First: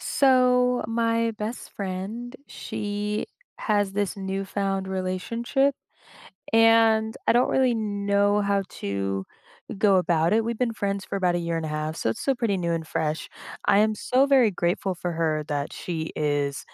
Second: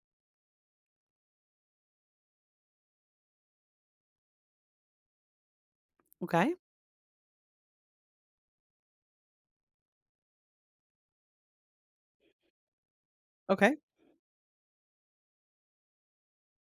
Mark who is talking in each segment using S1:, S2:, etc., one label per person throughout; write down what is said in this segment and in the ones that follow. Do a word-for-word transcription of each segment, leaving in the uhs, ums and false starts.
S1: So, my best friend, she has this newfound relationship,
S2: Okay.
S1: and I don't really know how to go about it. We've been friends for about a year and a half, so it's still pretty new and fresh.
S2: Okay.
S1: I am so very grateful for her that she is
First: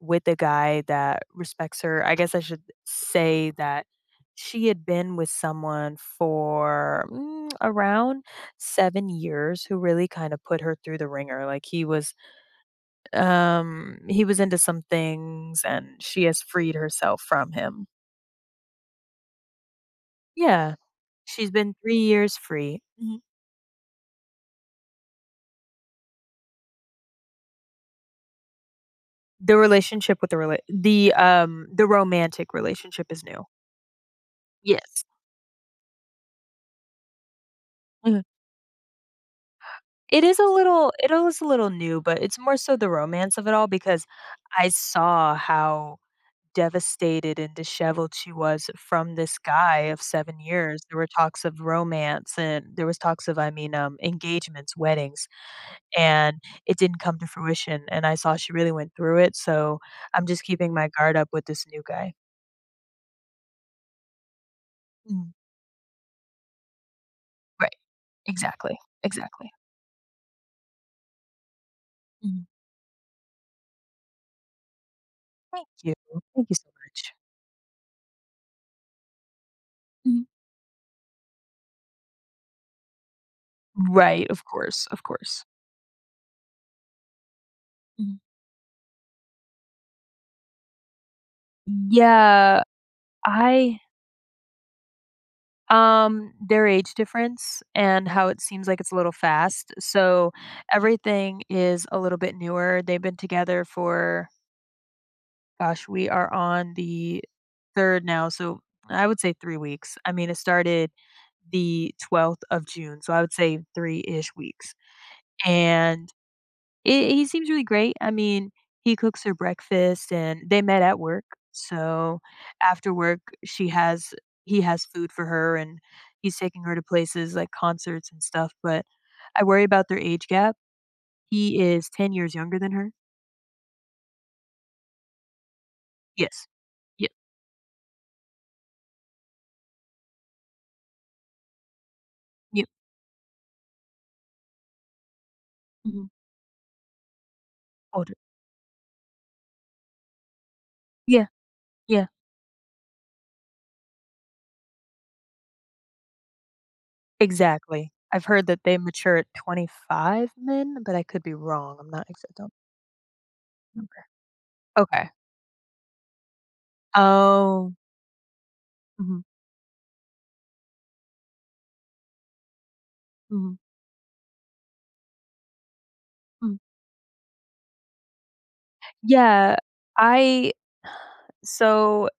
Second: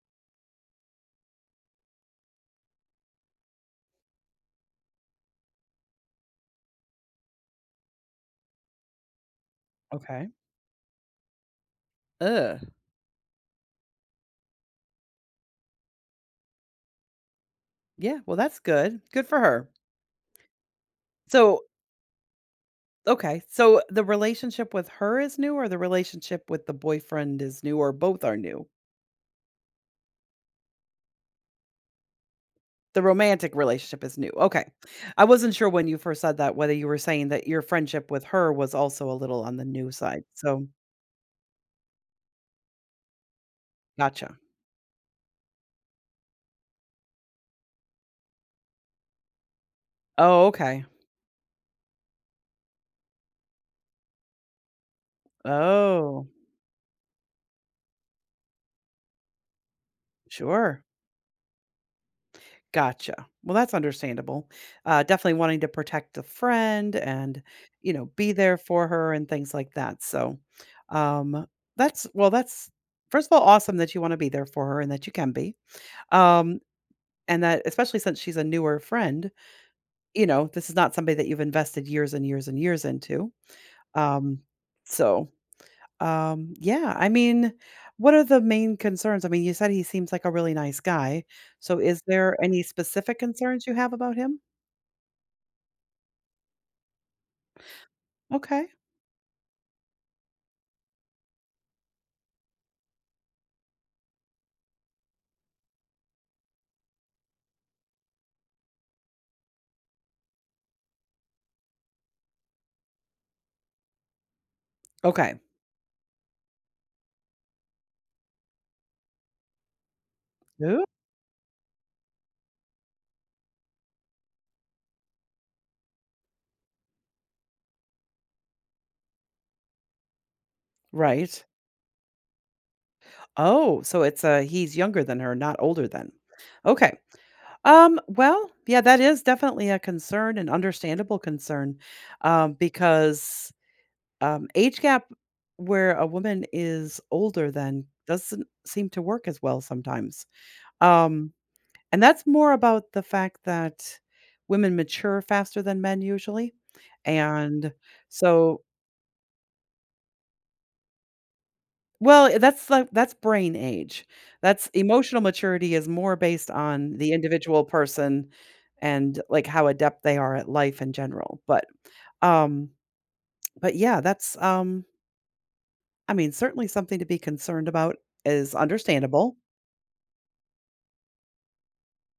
S1: with a guy that respects her. I guess I should say that she had been with someone for mm, around seven years who really
S2: Okay.
S1: kind of put her through the ringer. Like, he was
S2: Ugh.
S1: um, he was into some things and she has freed herself from him.
S2: Yeah. Well, that's good. Good for her.
S1: Yeah. She's
S2: So,
S1: been three years free. Mhm.
S2: okay. So the relationship with her is new, or the relationship with the boyfriend is new, or both are new.
S1: The relationship with the rela the, um, the romantic
S2: The
S1: relationship is new.
S2: romantic relationship is new. Okay.
S1: Yes.
S2: I wasn't sure when you first said that whether you were saying that your friendship
S1: Mhm.
S2: with her was also a little on the new side.
S1: It is a
S2: So,
S1: little it is a little new, but it's more so the romance of it all because
S2: gotcha.
S1: I saw how devastated and disheveled she was from this guy of seven
S2: Oh,
S1: years.
S2: okay.
S1: There were talks of romance and there was talks of, I mean, um, engagements, weddings.
S2: Oh,
S1: And it didn't come to fruition, and I saw she really went through it, so I'm just keeping
S2: sure.
S1: my guard up with this new guy.
S2: Gotcha. Well, that's understandable. Uh,
S1: Mhm.
S2: definitely wanting to protect a friend and,
S1: Right.
S2: you know, be there
S1: Exactly,
S2: for her and
S1: exactly.
S2: things like that. So, um, that's well,
S1: Mhm.
S2: that's first of all awesome that you want to be there for her and that you can be.
S1: Thank you. Thank you
S2: Um,
S1: so much.
S2: and that especially since she's a newer friend,
S1: Mhm.
S2: you know, this is not somebody that you've invested years and years and years into.
S1: Right,
S2: Um,
S1: of course, of
S2: so,
S1: course.
S2: um, yeah, I mean, what
S1: Mhm.
S2: are the main concerns? I mean, you said he seems like a really nice guy. So, is there any
S1: Yeah,
S2: specific concerns you
S1: I
S2: have about him?
S1: um, their age difference and how it seems
S2: Okay.
S1: like it's a little fast, so everything is a little bit newer. They've been together for, gosh, we are on the third now, so I would say three weeks. I mean, it started the twelfth of June, so I would say three-ish weeks,
S2: Okay.
S1: and he he seems really great. I mean, he cooks her breakfast, and they met
S2: Yeah.
S1: at work, so after work, she has he has food for her, and he's taking her to places like concerts and stuff, but I worry about their age gap.
S2: Right.
S1: He is ten years younger than her.
S2: Oh, so it's, uh he's younger than her, not older than.
S1: Yes.
S2: Okay.
S1: Yep,
S2: Um, well, yeah, that is definitely a concern, an understandable concern, um,
S1: yep,
S2: because, um, age gap where a
S1: mhm,
S2: woman is older than
S1: older.
S2: doesn't seem to work as well sometimes.
S1: Yeah,
S2: Um, and
S1: yeah.
S2: that's more about the fact that women mature faster than men usually, and
S1: Exactly. I've heard
S2: so
S1: that they mature at twenty-five men, but I could be wrong. I'm not
S2: well,
S1: exact
S2: eh,
S1: don't
S2: that's like that's brain age.
S1: remember.
S2: That's
S1: Okay.
S2: Emotional maturity is more based on the individual
S1: Oh.
S2: person and,
S1: Mhm,
S2: like, how adept they are at life in general, but, um
S1: mhm,
S2: but yeah, that's, um I mean,
S1: mhm.
S2: certainly something to be concerned about is understandable.
S1: Yeah, I so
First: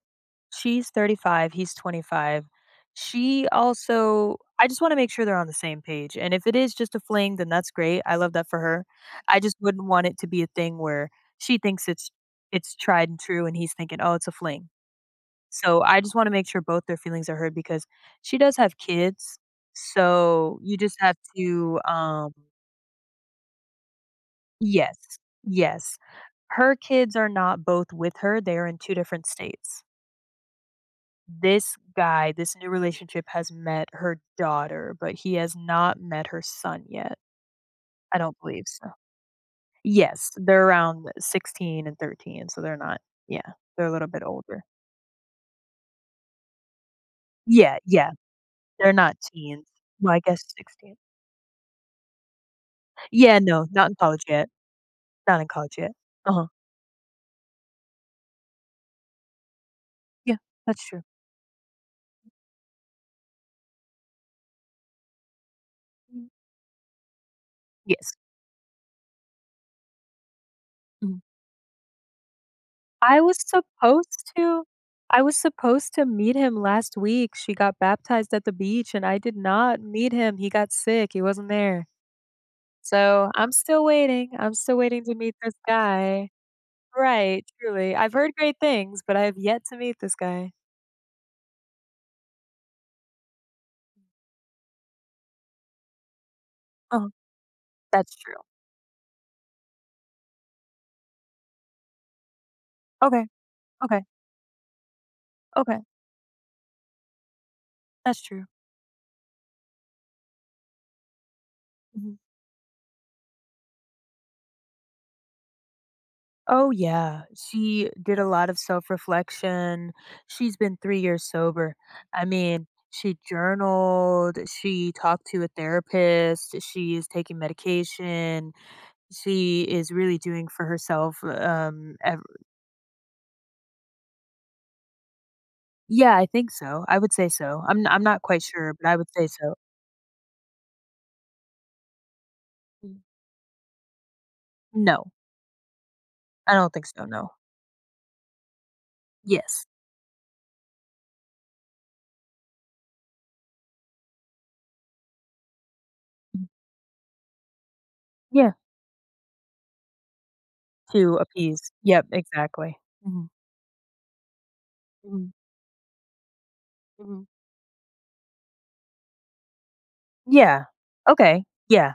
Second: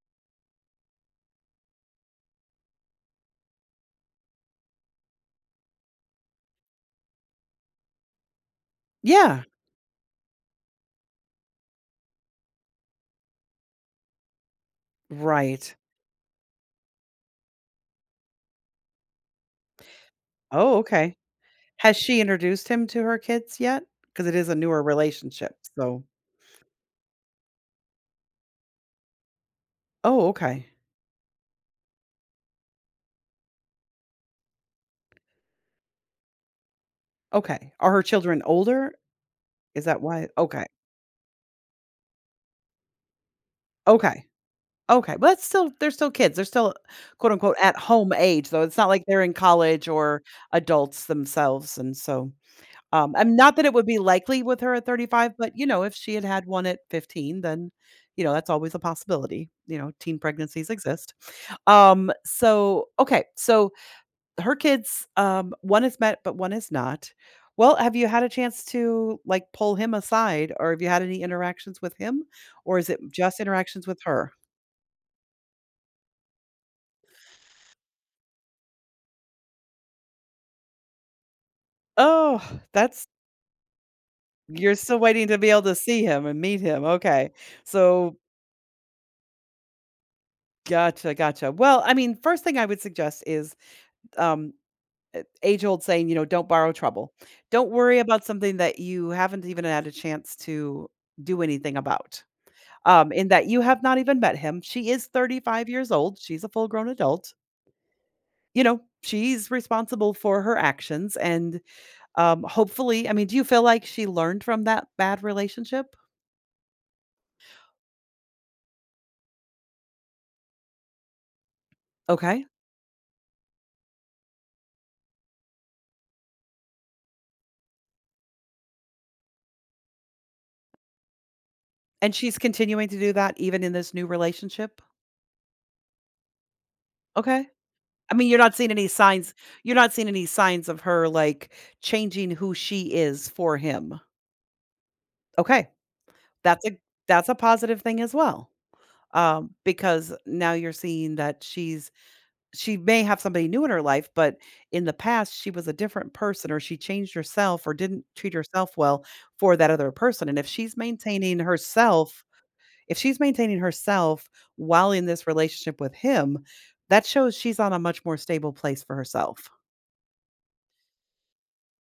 S1: she's thirty-five, he's twenty-five. She also I just wanna make sure they're on the same page, and if it is just a fling, then that's great. I love that for her. I
S2: Yeah,
S1: just wouldn't want it to be a thing where she thinks it's it's tried and true and he's thinking, "Oh, it's a fling."
S2: right.
S1: So, I just wanna make sure both their feelings are heard because she does have kids, so you
S2: Oh,
S1: just
S2: okay.
S1: have to,
S2: Has she
S1: um
S2: introduced him to her kids yet? Because it is a newer
S1: Yes,
S2: relationship,
S1: yes.
S2: so—
S1: Her kids are not both with her, they are in two different states.
S2: Oh, okay,
S1: This guy, this new relationship has met her daughter, but he has not met her son yet.
S2: okay. Are her
S1: I don't
S2: children
S1: believe so.
S2: older? Is that why?
S1: Yes,
S2: Okay,
S1: they're around sixteen and thirteen, so they're not. Yeah, they're a little bit
S2: okay.
S1: older.
S2: Okay, well, that's still they're still kids. They're still, quote, unquote, "at
S1: Yeah, yeah,
S2: home age," though. It's not
S1: they're
S2: like
S1: not
S2: they're in
S1: teens.
S2: college
S1: Well, I
S2: or
S1: guess sixteen.
S2: adults themselves, and so, um, am
S1: Yeah,
S2: not that
S1: no,
S2: it would
S1: not in
S2: be
S1: college
S2: likely
S1: yet.
S2: with her at thirty-five,
S1: Not in
S2: but, you
S1: college
S2: know,
S1: yet.
S2: if she had had
S1: Uh-huh.
S2: one at fifteen, then, you know, that's always a possibility. You know, teen
S1: Yeah,
S2: pregnancies
S1: that's true.
S2: exist. Um, so okay, so her kids, um, one is met,
S1: Mm.
S2: but one is not. Well, have you
S1: Yes.
S2: had a chance to, like, pull him aside, or have you had
S1: Mhm.
S2: any interactions with him, or is it
S1: I was
S2: just interactions with her?
S1: supposed to I was supposed to meet him last week. She got baptized at the beach, and I did not meet him. He got sick, he wasn't there.
S2: Oh, that's
S1: So, I'm still waiting. I'm
S2: you're
S1: still
S2: still
S1: waiting to
S2: waiting
S1: meet
S2: to be
S1: this
S2: able to see him
S1: guy.
S2: and meet him, okay.
S1: Right, truly. I've
S2: So
S1: heard great things, but I have yet to meet this guy.
S2: gotcha, gotcha. Well, I mean, first thing I would suggest is, um, eh, age-old saying, you know, "Don't borrow
S1: Oh.
S2: trouble." Don't worry
S1: That's
S2: about
S1: true.
S2: something that you haven't even had a chance to do anything about, um,
S1: Okay,
S2: in that you have not
S1: okay,
S2: even met him. She is thirty-five
S1: okay.
S2: years old, she's a full-grown adult.
S1: That's true.
S2: You know, she's responsible for her actions and,
S1: Mhm.
S2: um, hopefully, I mean, do you feel like she learned from that bad relationship?
S1: Oh, yeah. She did a lot of self reflection. She's been three years sober. I
S2: Okay.
S1: mean, she journaled, she talked to a therapist, she is taking medication, she is really doing for herself. Um,
S2: And
S1: ev-
S2: she's continuing to do that even in this new relationship?
S1: yeah, I think so. I would say
S2: Okay.
S1: so. I'm, I'm
S2: I
S1: not
S2: mean, you're
S1: quite
S2: not seeing
S1: sure,
S2: any
S1: but I would say
S2: signs
S1: so.
S2: you're not seeing any signs of her, like, changing who she
S1: Mm.
S2: is for him.
S1: No,
S2: Okay.
S1: I
S2: That's a
S1: don't think so.
S2: that's
S1: No.
S2: a positive thing as well, um,
S1: Yes.
S2: because now you're seeing that she's she may have somebody new in her life, but in the past, she was a different
S1: Mm.
S2: person or she changed herself or didn't treat
S1: Yeah.
S2: herself well for that other person, and if she's
S1: To
S2: maintaining
S1: appease. Yep,
S2: herself
S1: exactly.
S2: If she's
S1: Hmm.
S2: maintaining herself while in this
S1: Hmm.
S2: relationship with him, that
S1: Hmm.
S2: shows she's on a much more stable place for herself.
S1: Yeah. Okay. Yeah.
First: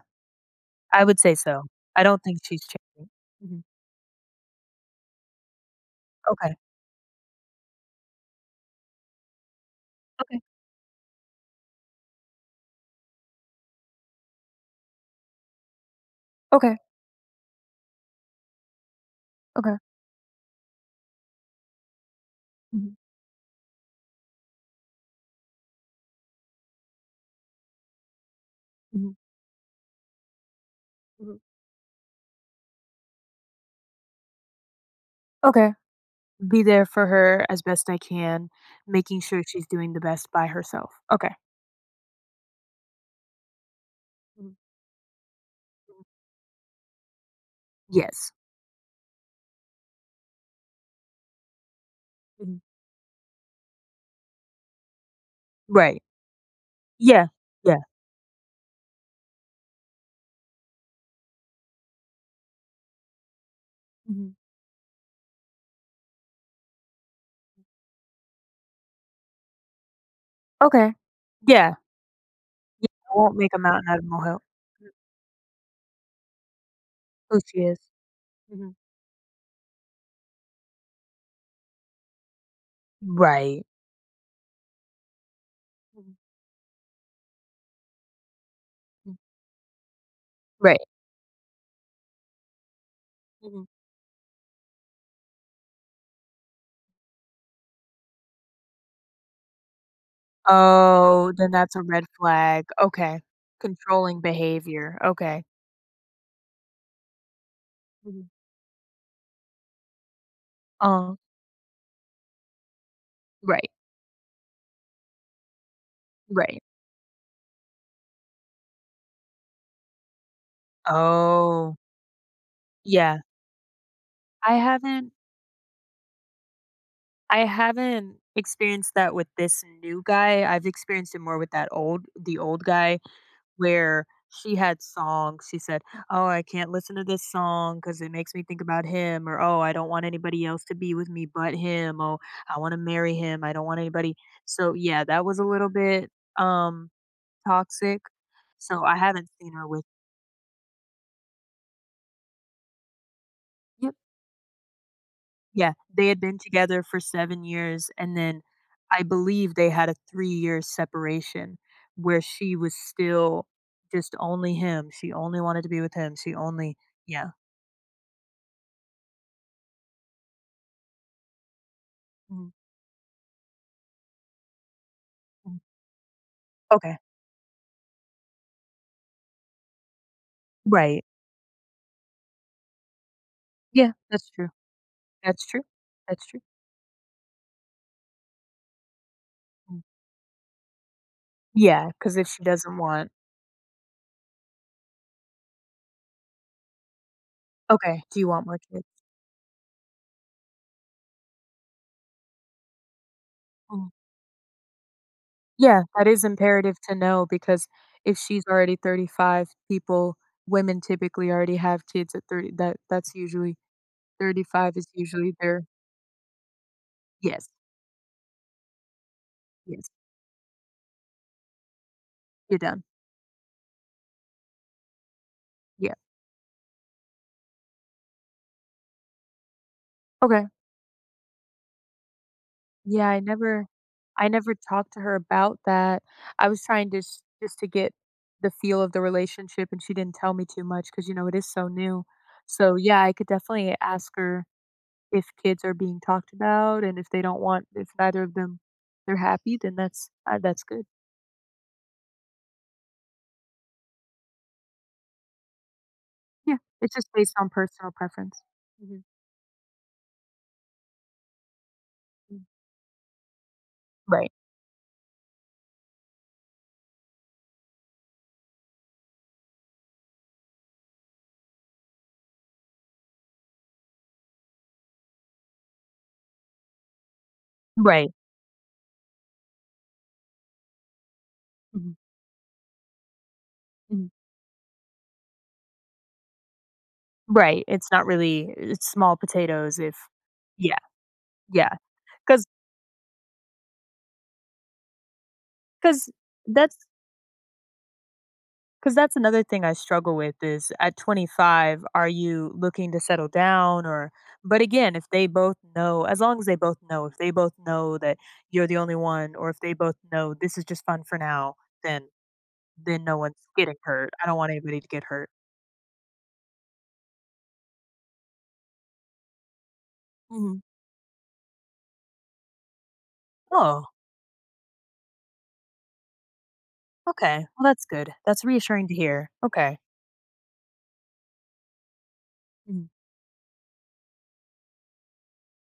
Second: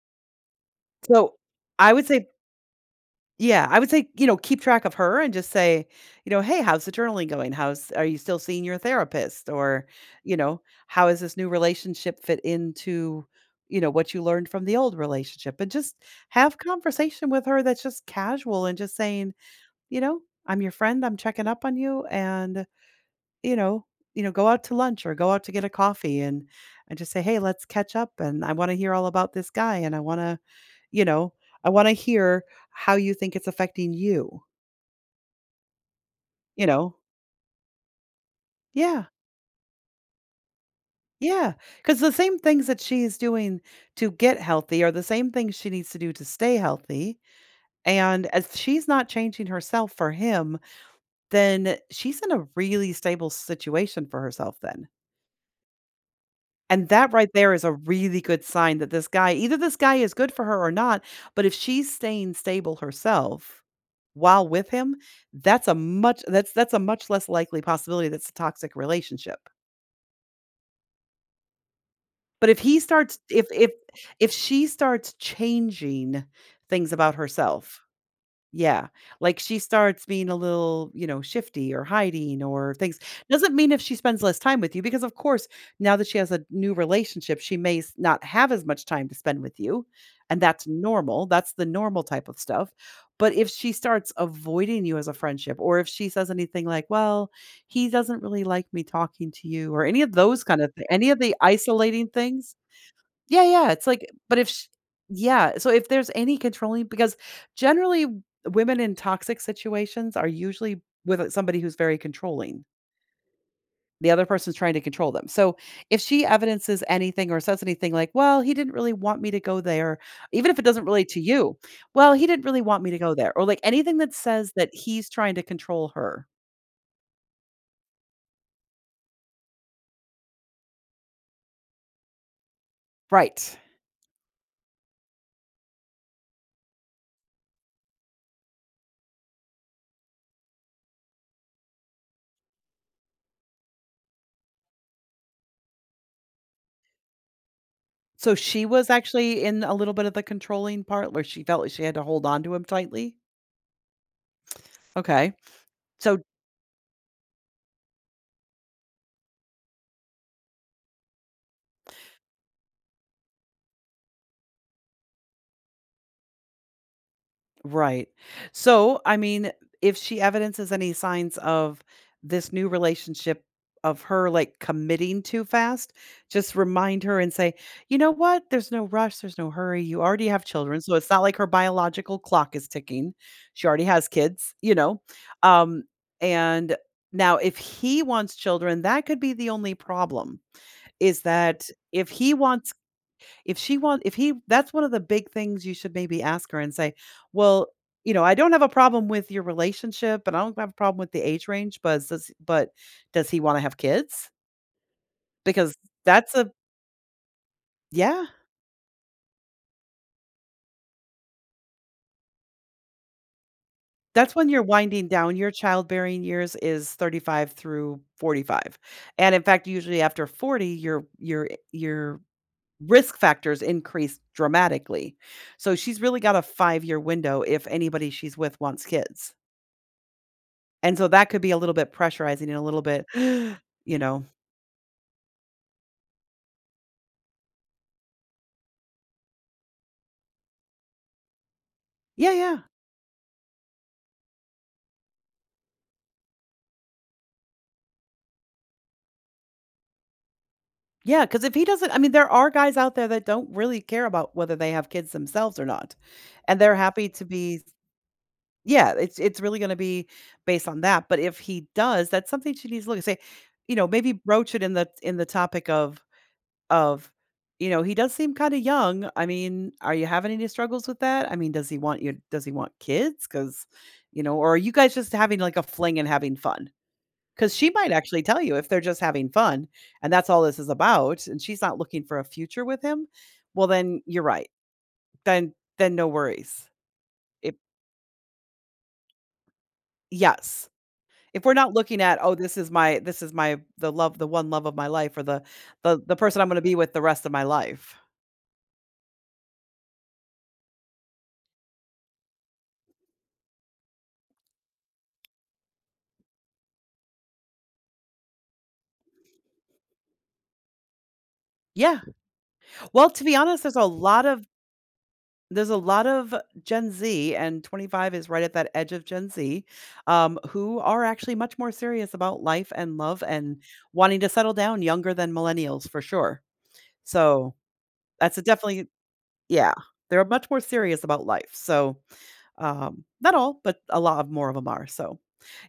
S1: I would say
S2: So,
S1: so.
S2: I
S1: I
S2: would
S1: don't
S2: say
S1: think she's changing. Mhm.
S2: yeah, I would say, you know, keep track of her and just say, you know,
S1: Okay.
S2: "Hey, how's the journaling going? How's Are you still seeing your therapist?" Or, you
S1: Okay.
S2: know, "How is this new relationship fit into, you know, what you learned from the old relationship?" And just have
S1: Okay.
S2: conversation with her that's just casual and just saying,
S1: Okay.
S2: you know, "I'm your friend, I'm checking up on you, and
S1: Mhm.
S2: you know you know, go out to lunch or go out to get a coffee and and just say, "Hey, let's catch up and I want to hear all
S1: Mhm.
S2: about this guy and I want to, you know,
S1: Mhm.
S2: I want to hear how you think it's affecting you."
S1: Okay. Be
S2: You
S1: there
S2: know?
S1: for her as best I can,
S2: Yeah.
S1: making sure she's doing the best by herself. Okay.
S2: Yeah. Cuz the same things that she's doing to get
S1: Mhm.
S2: healthy are the same things she needs to
S1: Mhm.
S2: do to stay healthy. And
S1: Yes.
S2: as she's not changing herself for him, then she's in a
S1: Mhm.
S2: really stable situation for herself then.
S1: Right.
S2: And that
S1: Yeah.
S2: right there is a
S1: Yeah.
S2: really good sign that this guy either this guy is good for her or not, but if she's staying stable herself
S1: Mhm.
S2: while with him, that's a much that's that's a much less likely possibility that's a toxic relationship.
S1: Okay. Yeah.
S2: But if he
S1: Yeah. I
S2: starts
S1: won't
S2: if
S1: make a
S2: if
S1: mountain out of a
S2: if
S1: molehill.
S2: she
S1: Mhm.
S2: starts changing things about
S1: Who she is.
S2: herself.
S1: Mhm.
S2: Yeah, like, she starts being a little, you know, shifty or hiding or things doesn't
S1: Right.
S2: mean if she spends less time with you because, of course, now that
S1: Mhm.
S2: she has a new relationship, she may s not have as much time to
S1: Mm.
S2: spend with you, and that's
S1: Right.
S2: normal, that's the normal type of stuff, but if
S1: Mhm.
S2: she starts avoiding you as a friendship or if she says anything like, "Well, he doesn't really like me talking to you," or any of those kind of thi any of
S1: Oh,
S2: the
S1: then that's a red
S2: isolating things.
S1: flag. Okay.
S2: Yeah, yeah. it's like
S1: Controlling
S2: but if sh
S1: behavior. Okay.
S2: yeah, so if there's any controlling because generally
S1: Mhm.
S2: women in toxic situations are usually
S1: Uh
S2: with uh, somebody who's very controlling.
S1: Right,
S2: The other person's trying to control them. So if she
S1: right.
S2: evidences anything or says anything like, "Well, he didn't really want me to go there," even if it doesn't relate to you,
S1: Oh,
S2: "Well, he didn't really want me to go
S1: yeah.
S2: there," or like anything that says
S1: I
S2: that he's
S1: haven't
S2: trying to control her.
S1: I haven't experienced that with this new guy, I've experienced it more with that old the old guy
S2: Right.
S1: where she had songs, she said, "Oh, I can't listen to this song because it makes me think about him," or, "Oh, I don't want anybody else to be with me but him," "Oh, I wanna marry him, I don't want anybody." So, yeah, that was a little bit, um, toxic,
S2: So she
S1: so
S2: was
S1: I haven't
S2: actually
S1: seen
S2: in
S1: her
S2: a
S1: with.
S2: little bit of the controlling part where she felt like she had to hold on to him tightly?
S1: Yep.
S2: Okay.
S1: Yeah, they had
S2: So—
S1: been together for seven years, and then I believe they had a three-year separation where she was still just only him, she only wanted to be with him, she only. Yeah,
S2: Right. So, I mean, if she evidences any signs of
S1: mhm,
S2: this new relationship of her like committing too
S1: mhm,
S2: fast, just
S1: okay,
S2: remind her and say, you know what? There's no rush. There's no hurry. You already have children. So
S1: right,
S2: it's not like her biological clock is ticking. She already
S1: yeah,
S2: has
S1: that's true,
S2: kids, you know?
S1: that's true,
S2: Um,
S1: that's true,
S2: and now if he wants children, that could be the only
S1: mm.
S2: problem is that
S1: Yeah,
S2: if
S1: because if
S2: he
S1: she
S2: wants
S1: doesn't want,
S2: if she want if he that's one of the big things you should maybe ask her and say, "Well,
S1: okay,
S2: you
S1: do
S2: know,
S1: you
S2: I
S1: want
S2: don't
S1: more
S2: have a
S1: kids?
S2: problem with your relationship, but I don't have a problem with the age range, but does but does he wanna have
S1: Mm,
S2: kids?" Because
S1: yeah, that is
S2: that's a
S1: imperative to know because if
S2: yeah,
S1: she's already thirty-five, people women typically already have kids at thirty, that that's usually
S2: that's when you're
S1: thirty-five is
S2: winding
S1: usually
S2: down. Your
S1: their.
S2: childbearing years is
S1: Yes,
S2: thirty-five through forty-five, and in fact,
S1: yes,
S2: usually after forty, your your your
S1: you're done.
S2: risk factors increase dramatically. So
S1: Yeah.
S2: she's really got a five-year window if anybody she's with wants kids.
S1: Okay.
S2: And so that could be a little bit pressurizing and a little bit,
S1: Yeah, I never
S2: you know.
S1: I never talked to her about that. I was trying to s just to get the feel of the relationship, and she didn't tell me too much because you know, it is so new.
S2: Yeah, yeah.
S1: So, yeah, I could definitely ask her if kids are being talked about and if they don't want if neither of them they're happy, then that's, uh, that's good.
S2: Yeah. Because if he doesn't, I mean, there are guys out there that don't really care about whether they have kids themselves or not,
S1: Yeah,
S2: and they're
S1: it's just
S2: happy to
S1: based on
S2: be—
S1: personal preference.
S2: Yeah,
S1: Mhm,
S2: it's it's really gonna be based on that, but if he does, that's
S1: mm.
S2: something she needs to look and say, you know, maybe
S1: Right,
S2: broach it in the in the topic of of, you know, "He does seem kinda young, I mean, are you having any struggles with that? I mean, does he want you does he want kids? Because, you know, or, "Are you guys just having, like, a fling and having fun?" 'Cause she might
S1: right.
S2: actually tell you if they're just having fun, and that's all this is about, and she's not
S1: Mhm,
S2: looking for a future with him, well, then
S1: mhm.
S2: you're right. Then then no worries. If
S1: Right, it's not really, it's small potatoes if.
S2: Yes.
S1: Yeah,
S2: If we're
S1: yeah,
S2: not
S1: yeah,
S2: looking at, "Oh,
S1: 'cause
S2: this is my this is my the love the one love of my life or the the
S1: because
S2: the person I'm gonna be with the rest of my life."
S1: that's another thing I struggle with is at twenty-five, are you looking to settle down or but again, if they both know, as long as they both know, if they both know that you're the only one or if they both know this is just fun for now,
S2: Yeah.
S1: then then
S2: Well,
S1: no
S2: to be
S1: one's
S2: honest,
S1: getting
S2: there's a
S1: hurt.
S2: lot
S1: I don't
S2: of
S1: want anybody to get hurt.
S2: There's a lot of Gen Z, and twenty-five is right at that edge of Gen Z, um,
S1: Mhm.
S2: who are actually much more serious about life and love and
S1: Oh,
S2: wanting to settle down younger than millennials for sure.
S1: okay.
S2: So
S1: Well, that's good.
S2: that's a
S1: That's
S2: definitely,
S1: reassuring to hear.
S2: yeah,
S1: Okay.
S2: they're much more serious about life. So
S1: Mhm,
S2: um, not all, but a lot of more of them are. So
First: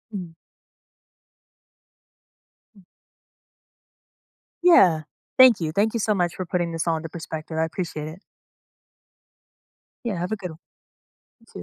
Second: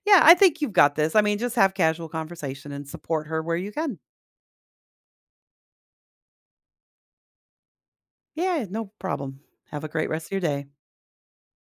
S2: yeah, I
S1: mhm.
S2: think you've got this. I mean, just have casual conversation and support her where you can.
S1: Yeah. Thank you. Thank you so much for putting this all into perspective. I appreciate it.
S2: Yeah, no problem. Have a great
S1: Yeah,
S2: rest of
S1: have a
S2: your
S1: good one.
S2: day.
S1: You too.